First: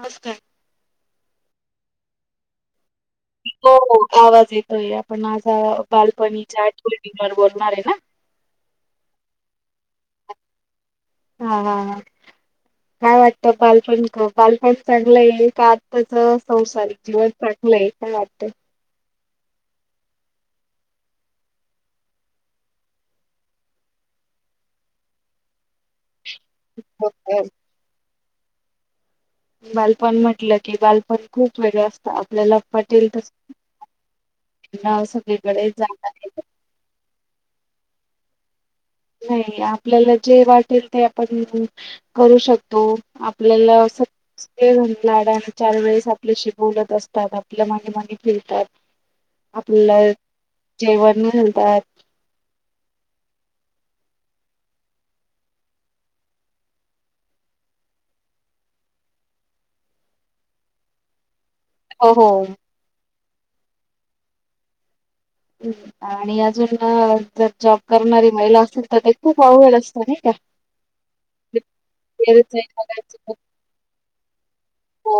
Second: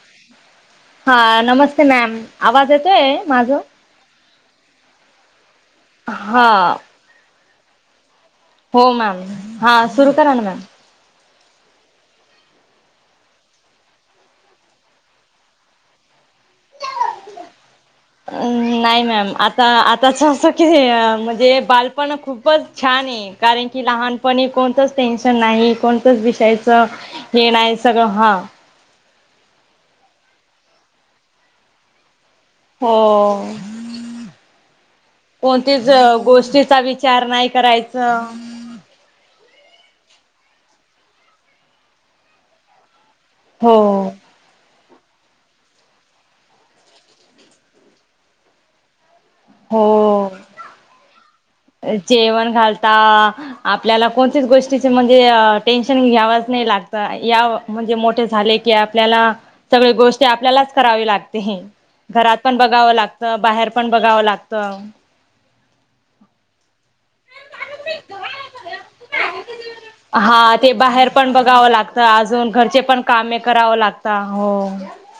नमस्कार! हा नमस्ते मॅम! आवाज येतोय? माझं हो हो आवाज येतोय. आपण आज हा बालपणीच्या आठणींवर बोलणार आहे ना? हो मॅम! हा सुरू करा ना मॅम. हा हा हा काय वाटतं बालपण क बालपण चांगलंय, का आत्ताच संसारिक जीवन चा गलंय काय वाटत? नाही मॅम, आता आताचं असं की, म्हणजे बालपण खूपच छान आहे. कारण की लहानपणी कोणतंच टेन्शन नाही कोण त विषयच हो, हो. हे नाय, सगळं हा बालपण म्हटलं की, बालपण खूप वेगळं असतं आपल्याला हो, पटेल तसं फिरणं सगळीकडे कोणतीच अ जाणं येणं. गोष्टीचा विचा चार नाही करायचं. नाही, आपल्याला जे वाटेल ते आपण करू शकतो. आ हो आपल्याला असं ते लाडाचं आणि चार वेळेस आपल्याशी बोलत असतात, आपल्या मागे मागे फिरतात. आपल्याला हो जेवण घालतात. जेवण घालता आपल्याला कोणतीच गोष्टीचे म्हणजे टेन्शन घ्यावाच नाही लागत या. म्हणजे मोठे झाले की आपल्याला सगळे गोष्टी आपल्यालाच करावी लागते हे. हो हो घरात पण बघावं लागत बाहेर पण बघावं लागत. आणि अजून ह जर जॉब करणारी महिला असेल तर ते खूप अवघड असतं नाहि का? तर अजून घरचे पण कामे करावं लागता हो हो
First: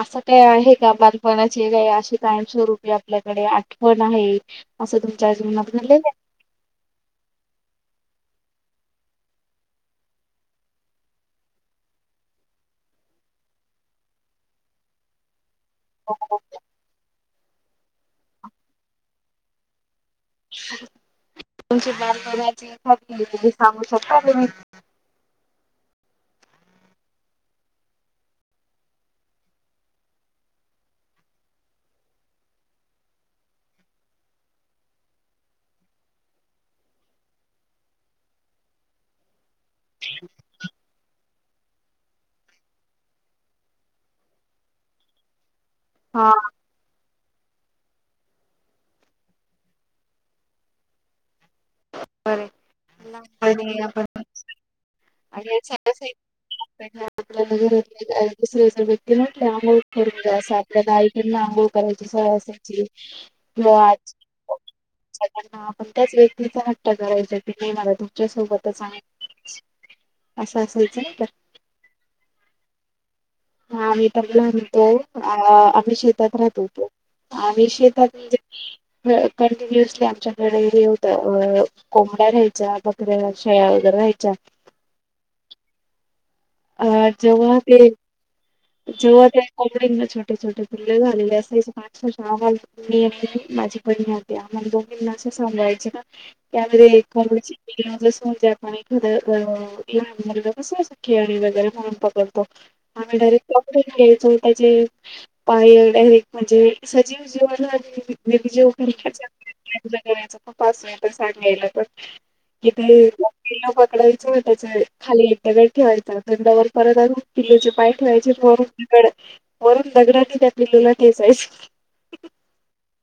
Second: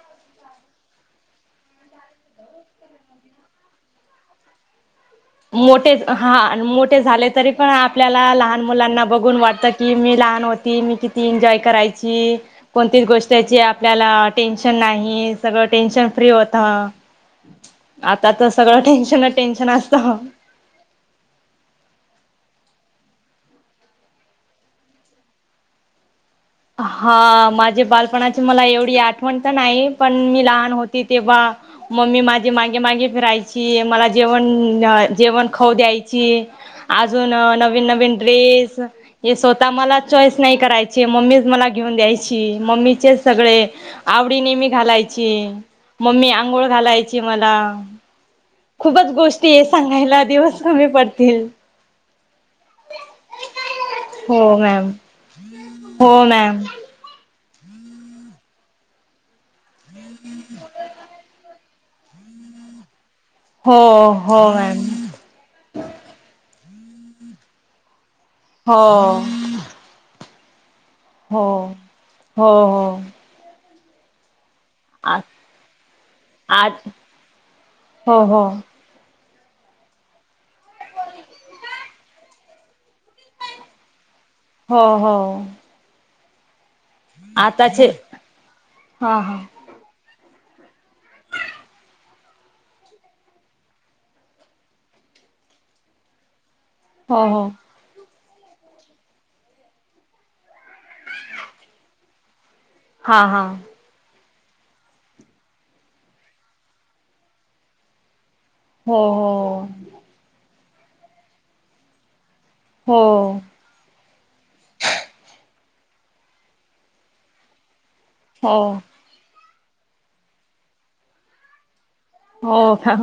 असं काय आहे का बालपणाचे काय अशी कायम स्वरूपी आपल्याकडे आठवण आहे. असं तुमच्या जीवनात मोठेच घडलेलं आहे हा अन मोठे झालेत तरी पण आपल्याला लहान मुलांना बघून वाटतं की मी लहान व्हती मी किती एन्जॉय करायची. कोणतीच गोष्टची आपल्याला टेन्शन नाही सगळं टेन्शन फ्री होत हं आता तर सगळं टेन्शनच टेन्शन असत तुमच्या बालपणाची एखादी [unintelligible] तुम्ही सांगू शकता तुम्ही? हा माझ्या बालपणाची मला एवढी आठवण तर नाही, पण मी लहान होती तेव्हा मम्मी माझ्या मागे मागे फिरायची, मला जेवण जेवण खाऊ द्यायची. अजून नवीन नवीन ड्रेस हे स्वतः मला चॉईस नाही करायची मम्मीज मला घेऊन द्यायची मम्मीचे सगळे आवडीनेे मी घालायची. हा मम्मी अंघोळ घालायची मला, खूपच गोष्टी सांगायला दिवस कमी पडतील. [unintelligible] हो मॅम, आणि सहसा हो मॅम आपल्याला घरातल्या दुसऱ्या व्यक्ती म्हटल्या करून [unintelligible] करायची सवय असायची हो हो मॅम [unintelligible] आपण त्याच व तिचा हट्ट करायचा कि नाही मला तुमच्या सोबतच आहे हो असं असायचं णा? हो हो हो, हां मी तर येणार ना. आ तो आम्ही शेतात राहत आज होतो. आम्ही शेतात हो हो म्हणजे कंटिन्युअसली आमच्या कडे हे होतं कोंबड्या राहायच्या, बकऱ्या, शेळ्या वगैरे राहायच्या. हो हो आ जेव्हा ते आताचे हा जेव्हा हा ते कोंबड्याना छोटे छोटे पिल्लं झालेले असायचे ना अक्षरशः आम्हाला मी आणि माझी बहीण अन त्या आम्हाला दोघींना असं सांभाळायचे ना [unintelligible] हो हो असं खेळणी वगैरे म्हणून पकडतो आम्ही हा हा डायरेक्ट क घ्यायचो त्याचे पण एक आहे डायरेक्ट म्हणजे सजीव जीव हो अन हो [unintelligible] [unintelligible] सांगायला पण हो [unintelligible] पकडेल त्या खाली एक दगड ठेवायचा त्याच्यावर परत किल्लोचे पाय ठेवायचे वरून हो दगड वरून दगडाने त्या पिल्लूला ठेसायचं. हो का?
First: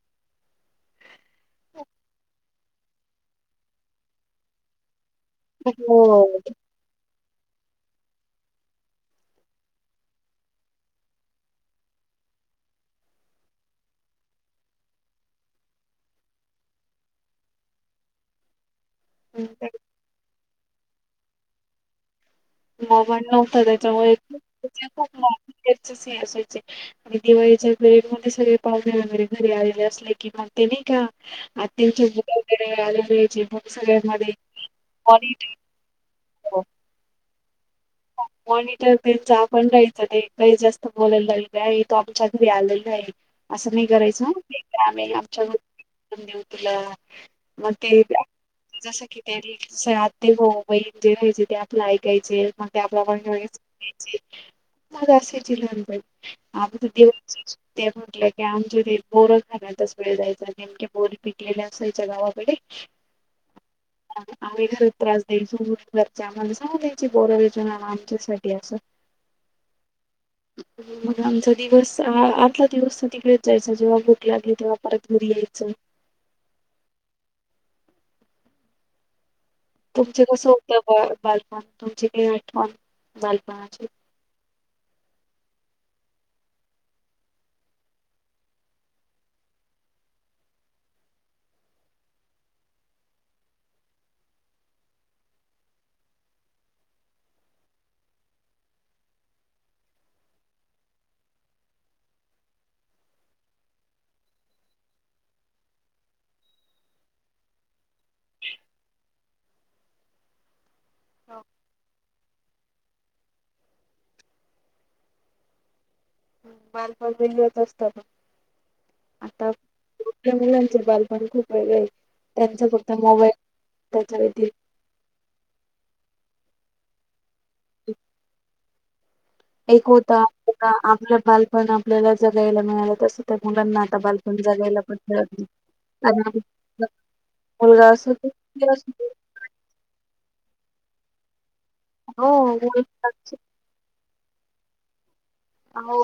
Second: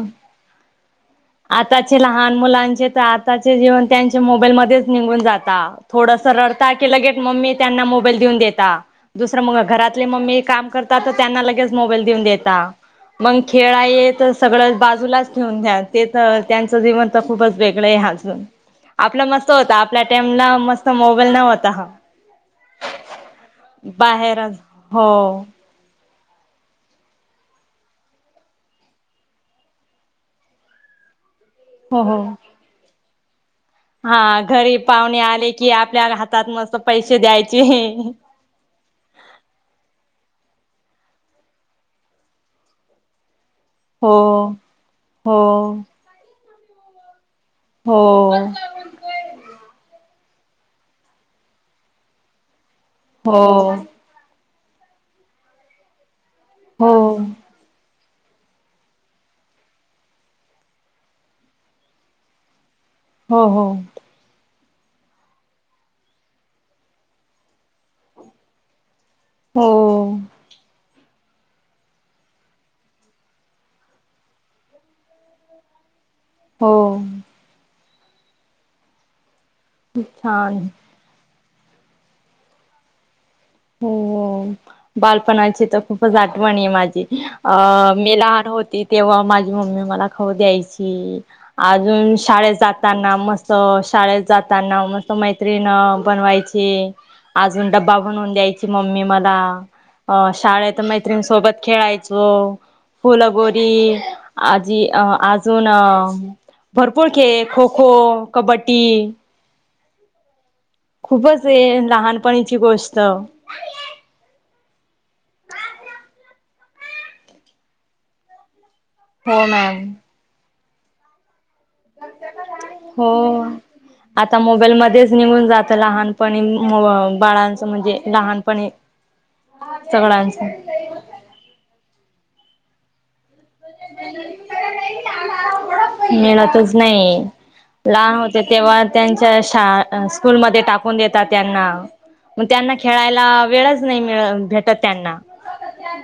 आताचे लहान मुलांचे तर आताचे जीवन त्यांचे मोबाईल मध्येच निंघून जात थोडसं हो. रडता की लगेच मम्मी त्यांना मोबाईल देऊन देता. दुसरं मग घरातली मम्मी काम करता, तर त्यांना लगेच मोबाईल देऊन देता. मग खेळ आहे तर सगळं बाजूलाच घेऊन द्याल. तर त्यांचं जीवन तर खूपच वेगळं आहे अजून आपलं मस्त होतं, आप त्या टाईमला मस्त मोबाईल नव्हता हा मन नव्हतं त्याच्यामुळे बाहेरच हो [unintelligible] असायचे आणि दिवाळीच्या घरी मध्ये सगळे पावणे वगैरे घरी आलेले असले की मग ते नाय का आ हो त्यांचे हो. बुक वगैरे [unintelligible] घ्यायचे हा घरी पाहुणे आले की आपल्या हातात मस्त पैसे द्यायचे. मॉनिटर जायचा आपण जायचं नाही काही जास्त बोलायला आहे तो आमच्या घरी आलेला असं नाही हो करायचंय हं. आम्ही आमच्या हो. रूम देऊ तुला. मग हो तीही द्या. जसं कि त्यानी आते भाऊ जे राहायचे ते आपलं ऐकायचे. हो त्याप्रमाणे [unintelligible] आमच हो दिवस ते म्हटलं की आमच्या बोरं खाण्यातच वेळ जायचं ना. ने बोरी पिकलेले असायच्या गावाकडे. हो. हो. आम्ही घरी त्रास द्याचो घर आम्हाला सांगायचो बोरं. [unintelligible] आमच्यासाठी असेल. हो... मग आमचा दिवस आर्धा दिवस तर तिकडेच जायचं जेव्हा भूक लागली तेव्हा परत घरी यायचं. हो. तुमचे कसं छान होतं बा बालपण तुमची काही आठवण बालपणाची हो बालपणाची तर खूपच आठवण आहे माझी. अ... मी लहान होती तेव्हा माझी मम्मी मला खाऊ द्यायची. अजून शाळेत जाताना मस्तं. शाळेत जाताना मस्तं मै- त्रीण बनवायची. अजून डब्बा बनवून द्यायची मम्मी मला. अ.. शाळेत मैत्रिणीसोबत खेळायचो. फुलगोरी आजी अ... अजून अ भरपूर खेळ खो खो, कबड्डी. हो, खूपच हे लहानपणीची गोष्ट. बालपण [unintelligible] असत पण आता मॅम मोठ्या मुलांचे बालपण. पण खूप वेगळं आहे. त्यांचा फक्त हो मोबाईल त्याच्यानं आता ती मोबाईल मध्येच निघून जात लहानपणी बाळांच म्हणजे लहानपणी. एक होता सगळ्यांच आपल्याला आपलं बालपण आपल्याला जगायला मिळालं तसं. तर मुलांना आता बालपण जागायला पण मिळत नाही. मिळतच [inaudible] नाही मुलगा असो लहान की होते मुलगी तेव्हा त्यां असो त्या शाळा अ... स्कूल मध्ये टाकून देतात. त्यांना मग त्यांना हो खेळायला वेळचं नाही मिळ भेटत त्यांना. हो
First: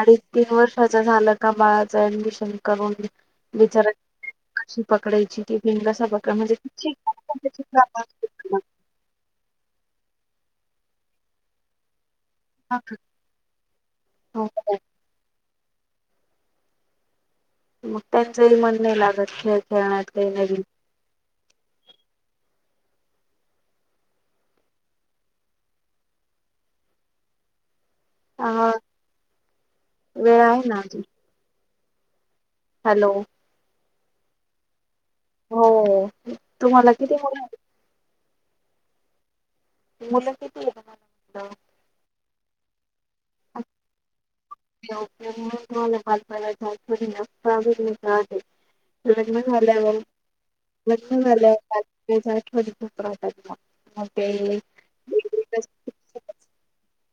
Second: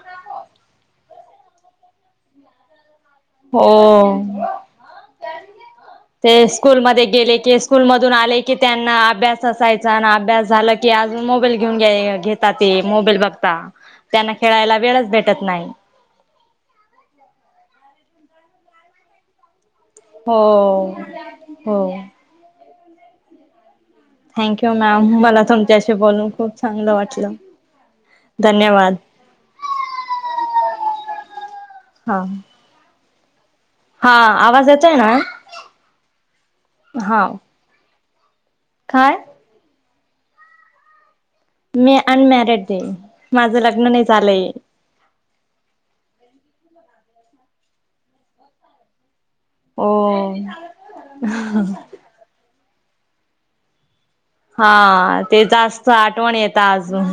अडीच तीन वर्षाच झालं का बाळाचं ऍडमिशन करून हो... अशी पकडायची ती पिंग कसा पकड म्हणजे. [inaudible] स्कूल मधून आले की त्यांना अभ्यास असायचा. अभ्यास झाला की अजून मोबाईल घेऊन ते मोबाईल बघता त्यांना हो खेळायला वेळच भेटतचं नाही. मग त्यांचंही मन नाही लागत खेळ खेळण्यात. काही हो.... नवीन हो.... थँक्यू मॅम. मला तुमच्याशी बोलून खूप चांगलं वाटलं. अ धन्यवाद. वेळ आहे ना अजून हा. हॅलो. हा... आवाज येतोय ना. हो... तुम्हाला किती हा मुले आहेत? काय? मुलं किती आहे मी अनमॅरिड आहे, माझं लग्न नाही झालंय [unintelligible] लग्न हो झाल्यावर लग्न झाल्यावर [unintelligible] हा ते जास्त आठवण येता अजून.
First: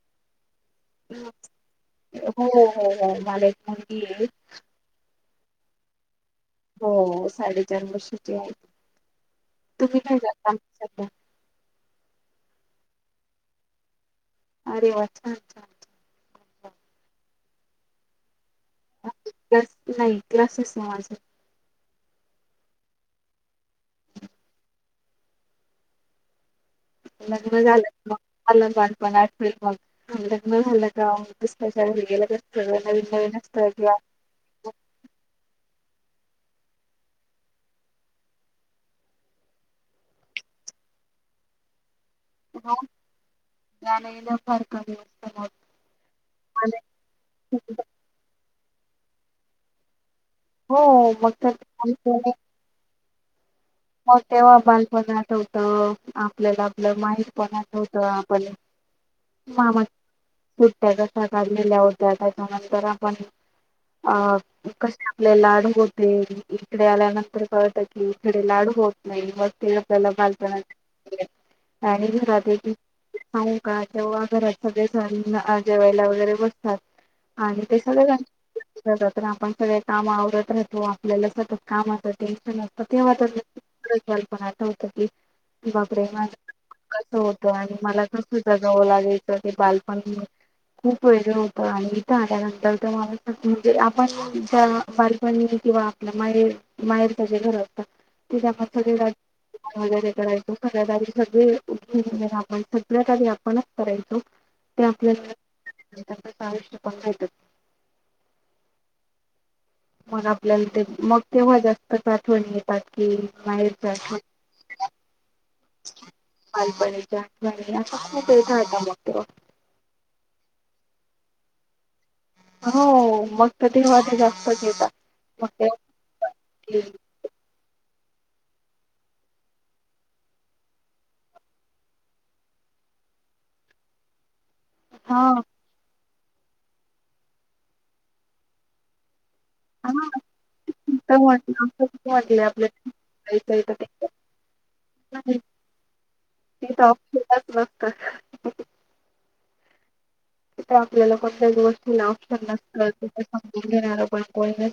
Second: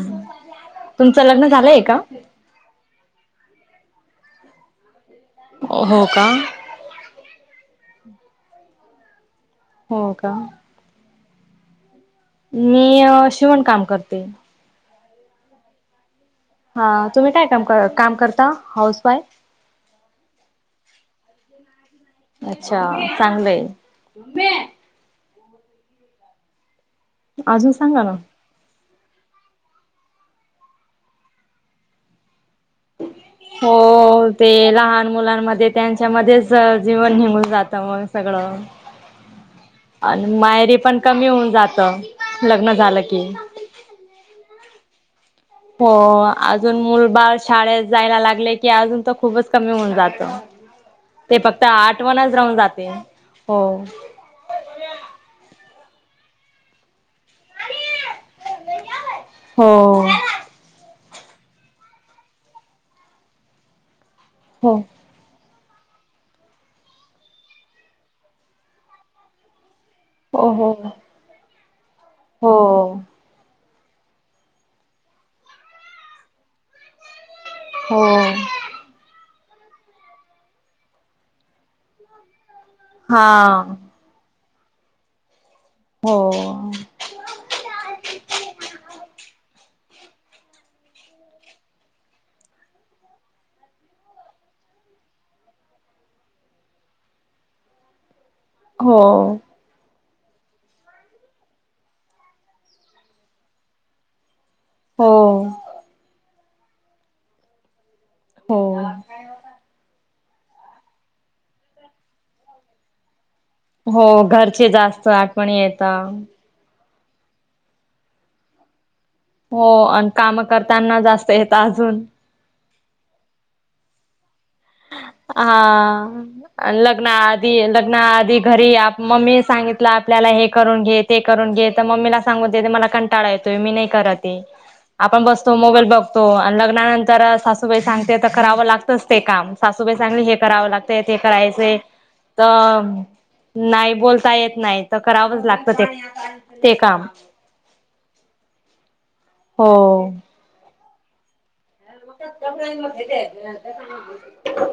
तुमचं लग्न झालंय का हो.. हो.. मला एक मुलगी आहे. हो का? हो साडेचार वर्षाची आहे. तुम्ही हो काय का करता? मी अ... शिवण काम करते. अरे वा! छान छान. छान. हा. तुम्ही काय काम कर काम करता? Housewife. आमचे क्लास नाही क्लासच ना माझं अच्छा चांगलंय लग्न अजून झालं सांगा मग ना तुम्हाला बालपन आठवेल मग, लग्न झालं का दुसऱ्याच्या घरी गेलं का सगळं नवीन नवीन असतं हो... किंवा ते लहान मुलांमध्ये त्यांच्यामध्येच जीवन निघून जातं मग सगळं आणि माहेरी पण कमी होऊन जात लग्न झालं की जान येण फार कमी होऊन जात हो अजून मुलबाळ शाळेत जायला लागले की अजून तर खुपचं कमी होऊन जात हो मग ते फक्त तर आठवणच राहून जाते हो हो तेव्हा बालपण आठवत, आपल्याला आपलं माहेर पण आठवत मामा हो सुट्ट्या कशा काढलेल्या होत्या त्याच्यानंतर आपण हो कसे आपले लाड होते इकडे आल्यानंतर कळत की इकडे लाड नाही मस् ते आपल्याला हो बालपण हो आणि घरातील हो पण का तेव्हा घरात सगळे जण जेवायला वगैरे बसतात आणि ते सगळ हो जण आपण सगळे काम आवरत राहतो आपल्याला सतत काम असत तेच तर ना तेव्हापण हा की बालपण आठवत कि बापरे हो माझं कसं होतं आणि मला कसं जगावं लागायचं ते बालपण खूप वेगळं होतं आणि इथं आल्यानंतर तर म्हणजे आपण बालपणी किंवा आपल माहेर, माहेरच जे घर होतं तिथे आपण सगळे हो राहायचो काम वगैरे करायचो सगळ्यात आधी सगळे उठायचो सगळे आपण सगळ्यात आधी आपणच करायचो ते आपल हो आयुष्य नाही भेटत हो मग आपल्याला ते मग तेव्हा जास्तच आठवणी येतात की माहेर हो घरची जास्त आठवणी येतात बालपणीच्या आठवणी असं खूप आठवतात मग तेव्हा हो आणि काम करताना जास्त येतात अजून हो मग तर तेव्हा ते जास्त हा आणि लग्नात लग्ना आधी घरी या मम्मी ने सांगितलं आपल्याला हे करून घे ते करून घे तर मम्मीला सांगुन दे, मला कंटाळा येतोय मी नाही करत ये हा आपण बसतो मोबाईल बघतो आणि लग्नानंतर सासूबाई सांगते तर करावं लागतच ते काम सासूबाई हा चांगली हे करावं लागतय तर ते म्हटलं करायचंय असं म्हटले आपल्या तर जायचंय तर ते नाही बोलता येत नाही तर नाही, करावंच लागत ते, ते काम हच् हो तथ आपल्याला कोणला दिव [unintelligible] तला ऑप्शन नत त समजून घेणार पण कोज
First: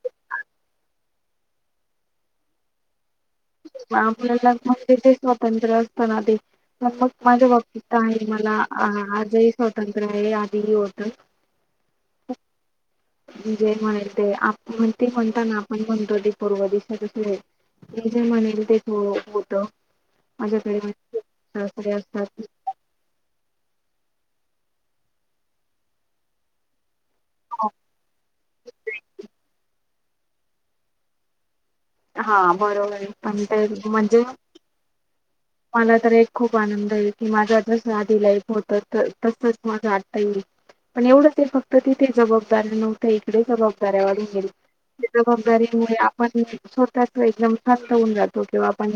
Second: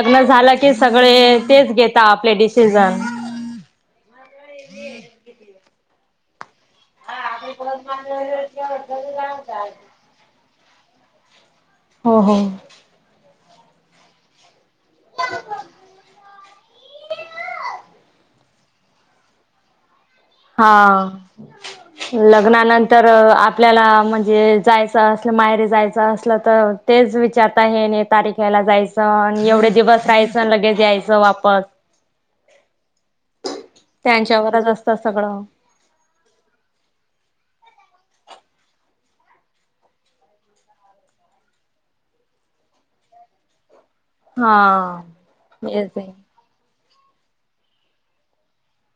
[unintelligible] कि सगळे तेच घेता आपले डिसिजन आपल्या लगग तिथे स्वातंत्र्य असताना ते तर मग माझ्या बाबतीत आहे मला आजही स्वातंत्र्य आहे आधीही होत हो हो मी जे म्हणेल ते, आपण म्हणतो ना ते आपण म्हणतो ते पूर्व देशात कस ते जे म्हणेल तेच होत माझ्याकडे हा सासरे असतात. लग्नानंतर तर आपल्याला म्हणजे जायचं असलं माहेरी जायचं असलं तर तेच विचारता ह्या तारीखेला जायचं एवढे दिवस राहायचं लगेच यायचं वापस हा बरोबर आहे पण ते म्हणजे त्यांच्यावरंच असतं सगळं मला तर एक खूप आनंद येईल की माझ्या जसं आधी लाईफ होतं तसच माझं आता येईल पण एवढंचं हाय फक्त तिथे जबाबदारी नव्हती इकडे जबाबदाऱ्या वाढ हा येस जबाबदारीमूळे आहे आपण स्वतः एकदम शांत होऊन जातो किंवा आपण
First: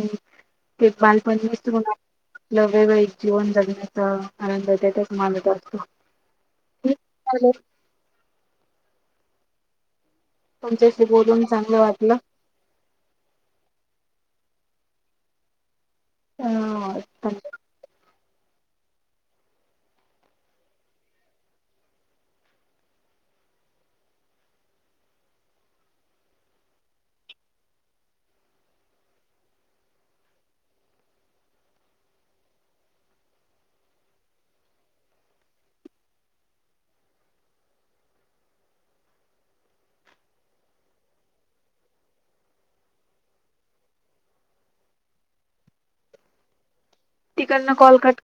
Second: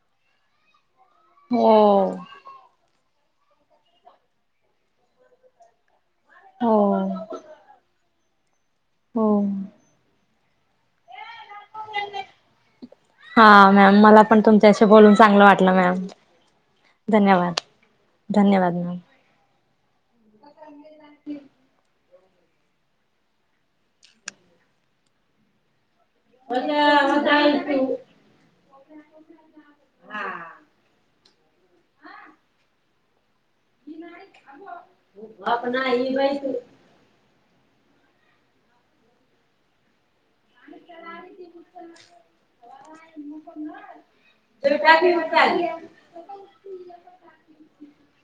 ते पण मीच तुला हो योग्य वेळी जीवन जगण्याचा आनंद त्याच्याच मानत असतो हो [unintelligible] हो तुमच्याशी बोलून चांगलं वाटलं हा मॅम मला पण तुमच्याशी बोलून चांगलं वाटलं मॅम अ धन्यवाद धन्यवाद मॅम [inaudible] [inaudible] [unintelligible] हा होप नाही इ बाई तू [unintelligible] तिकडनं कॉल कट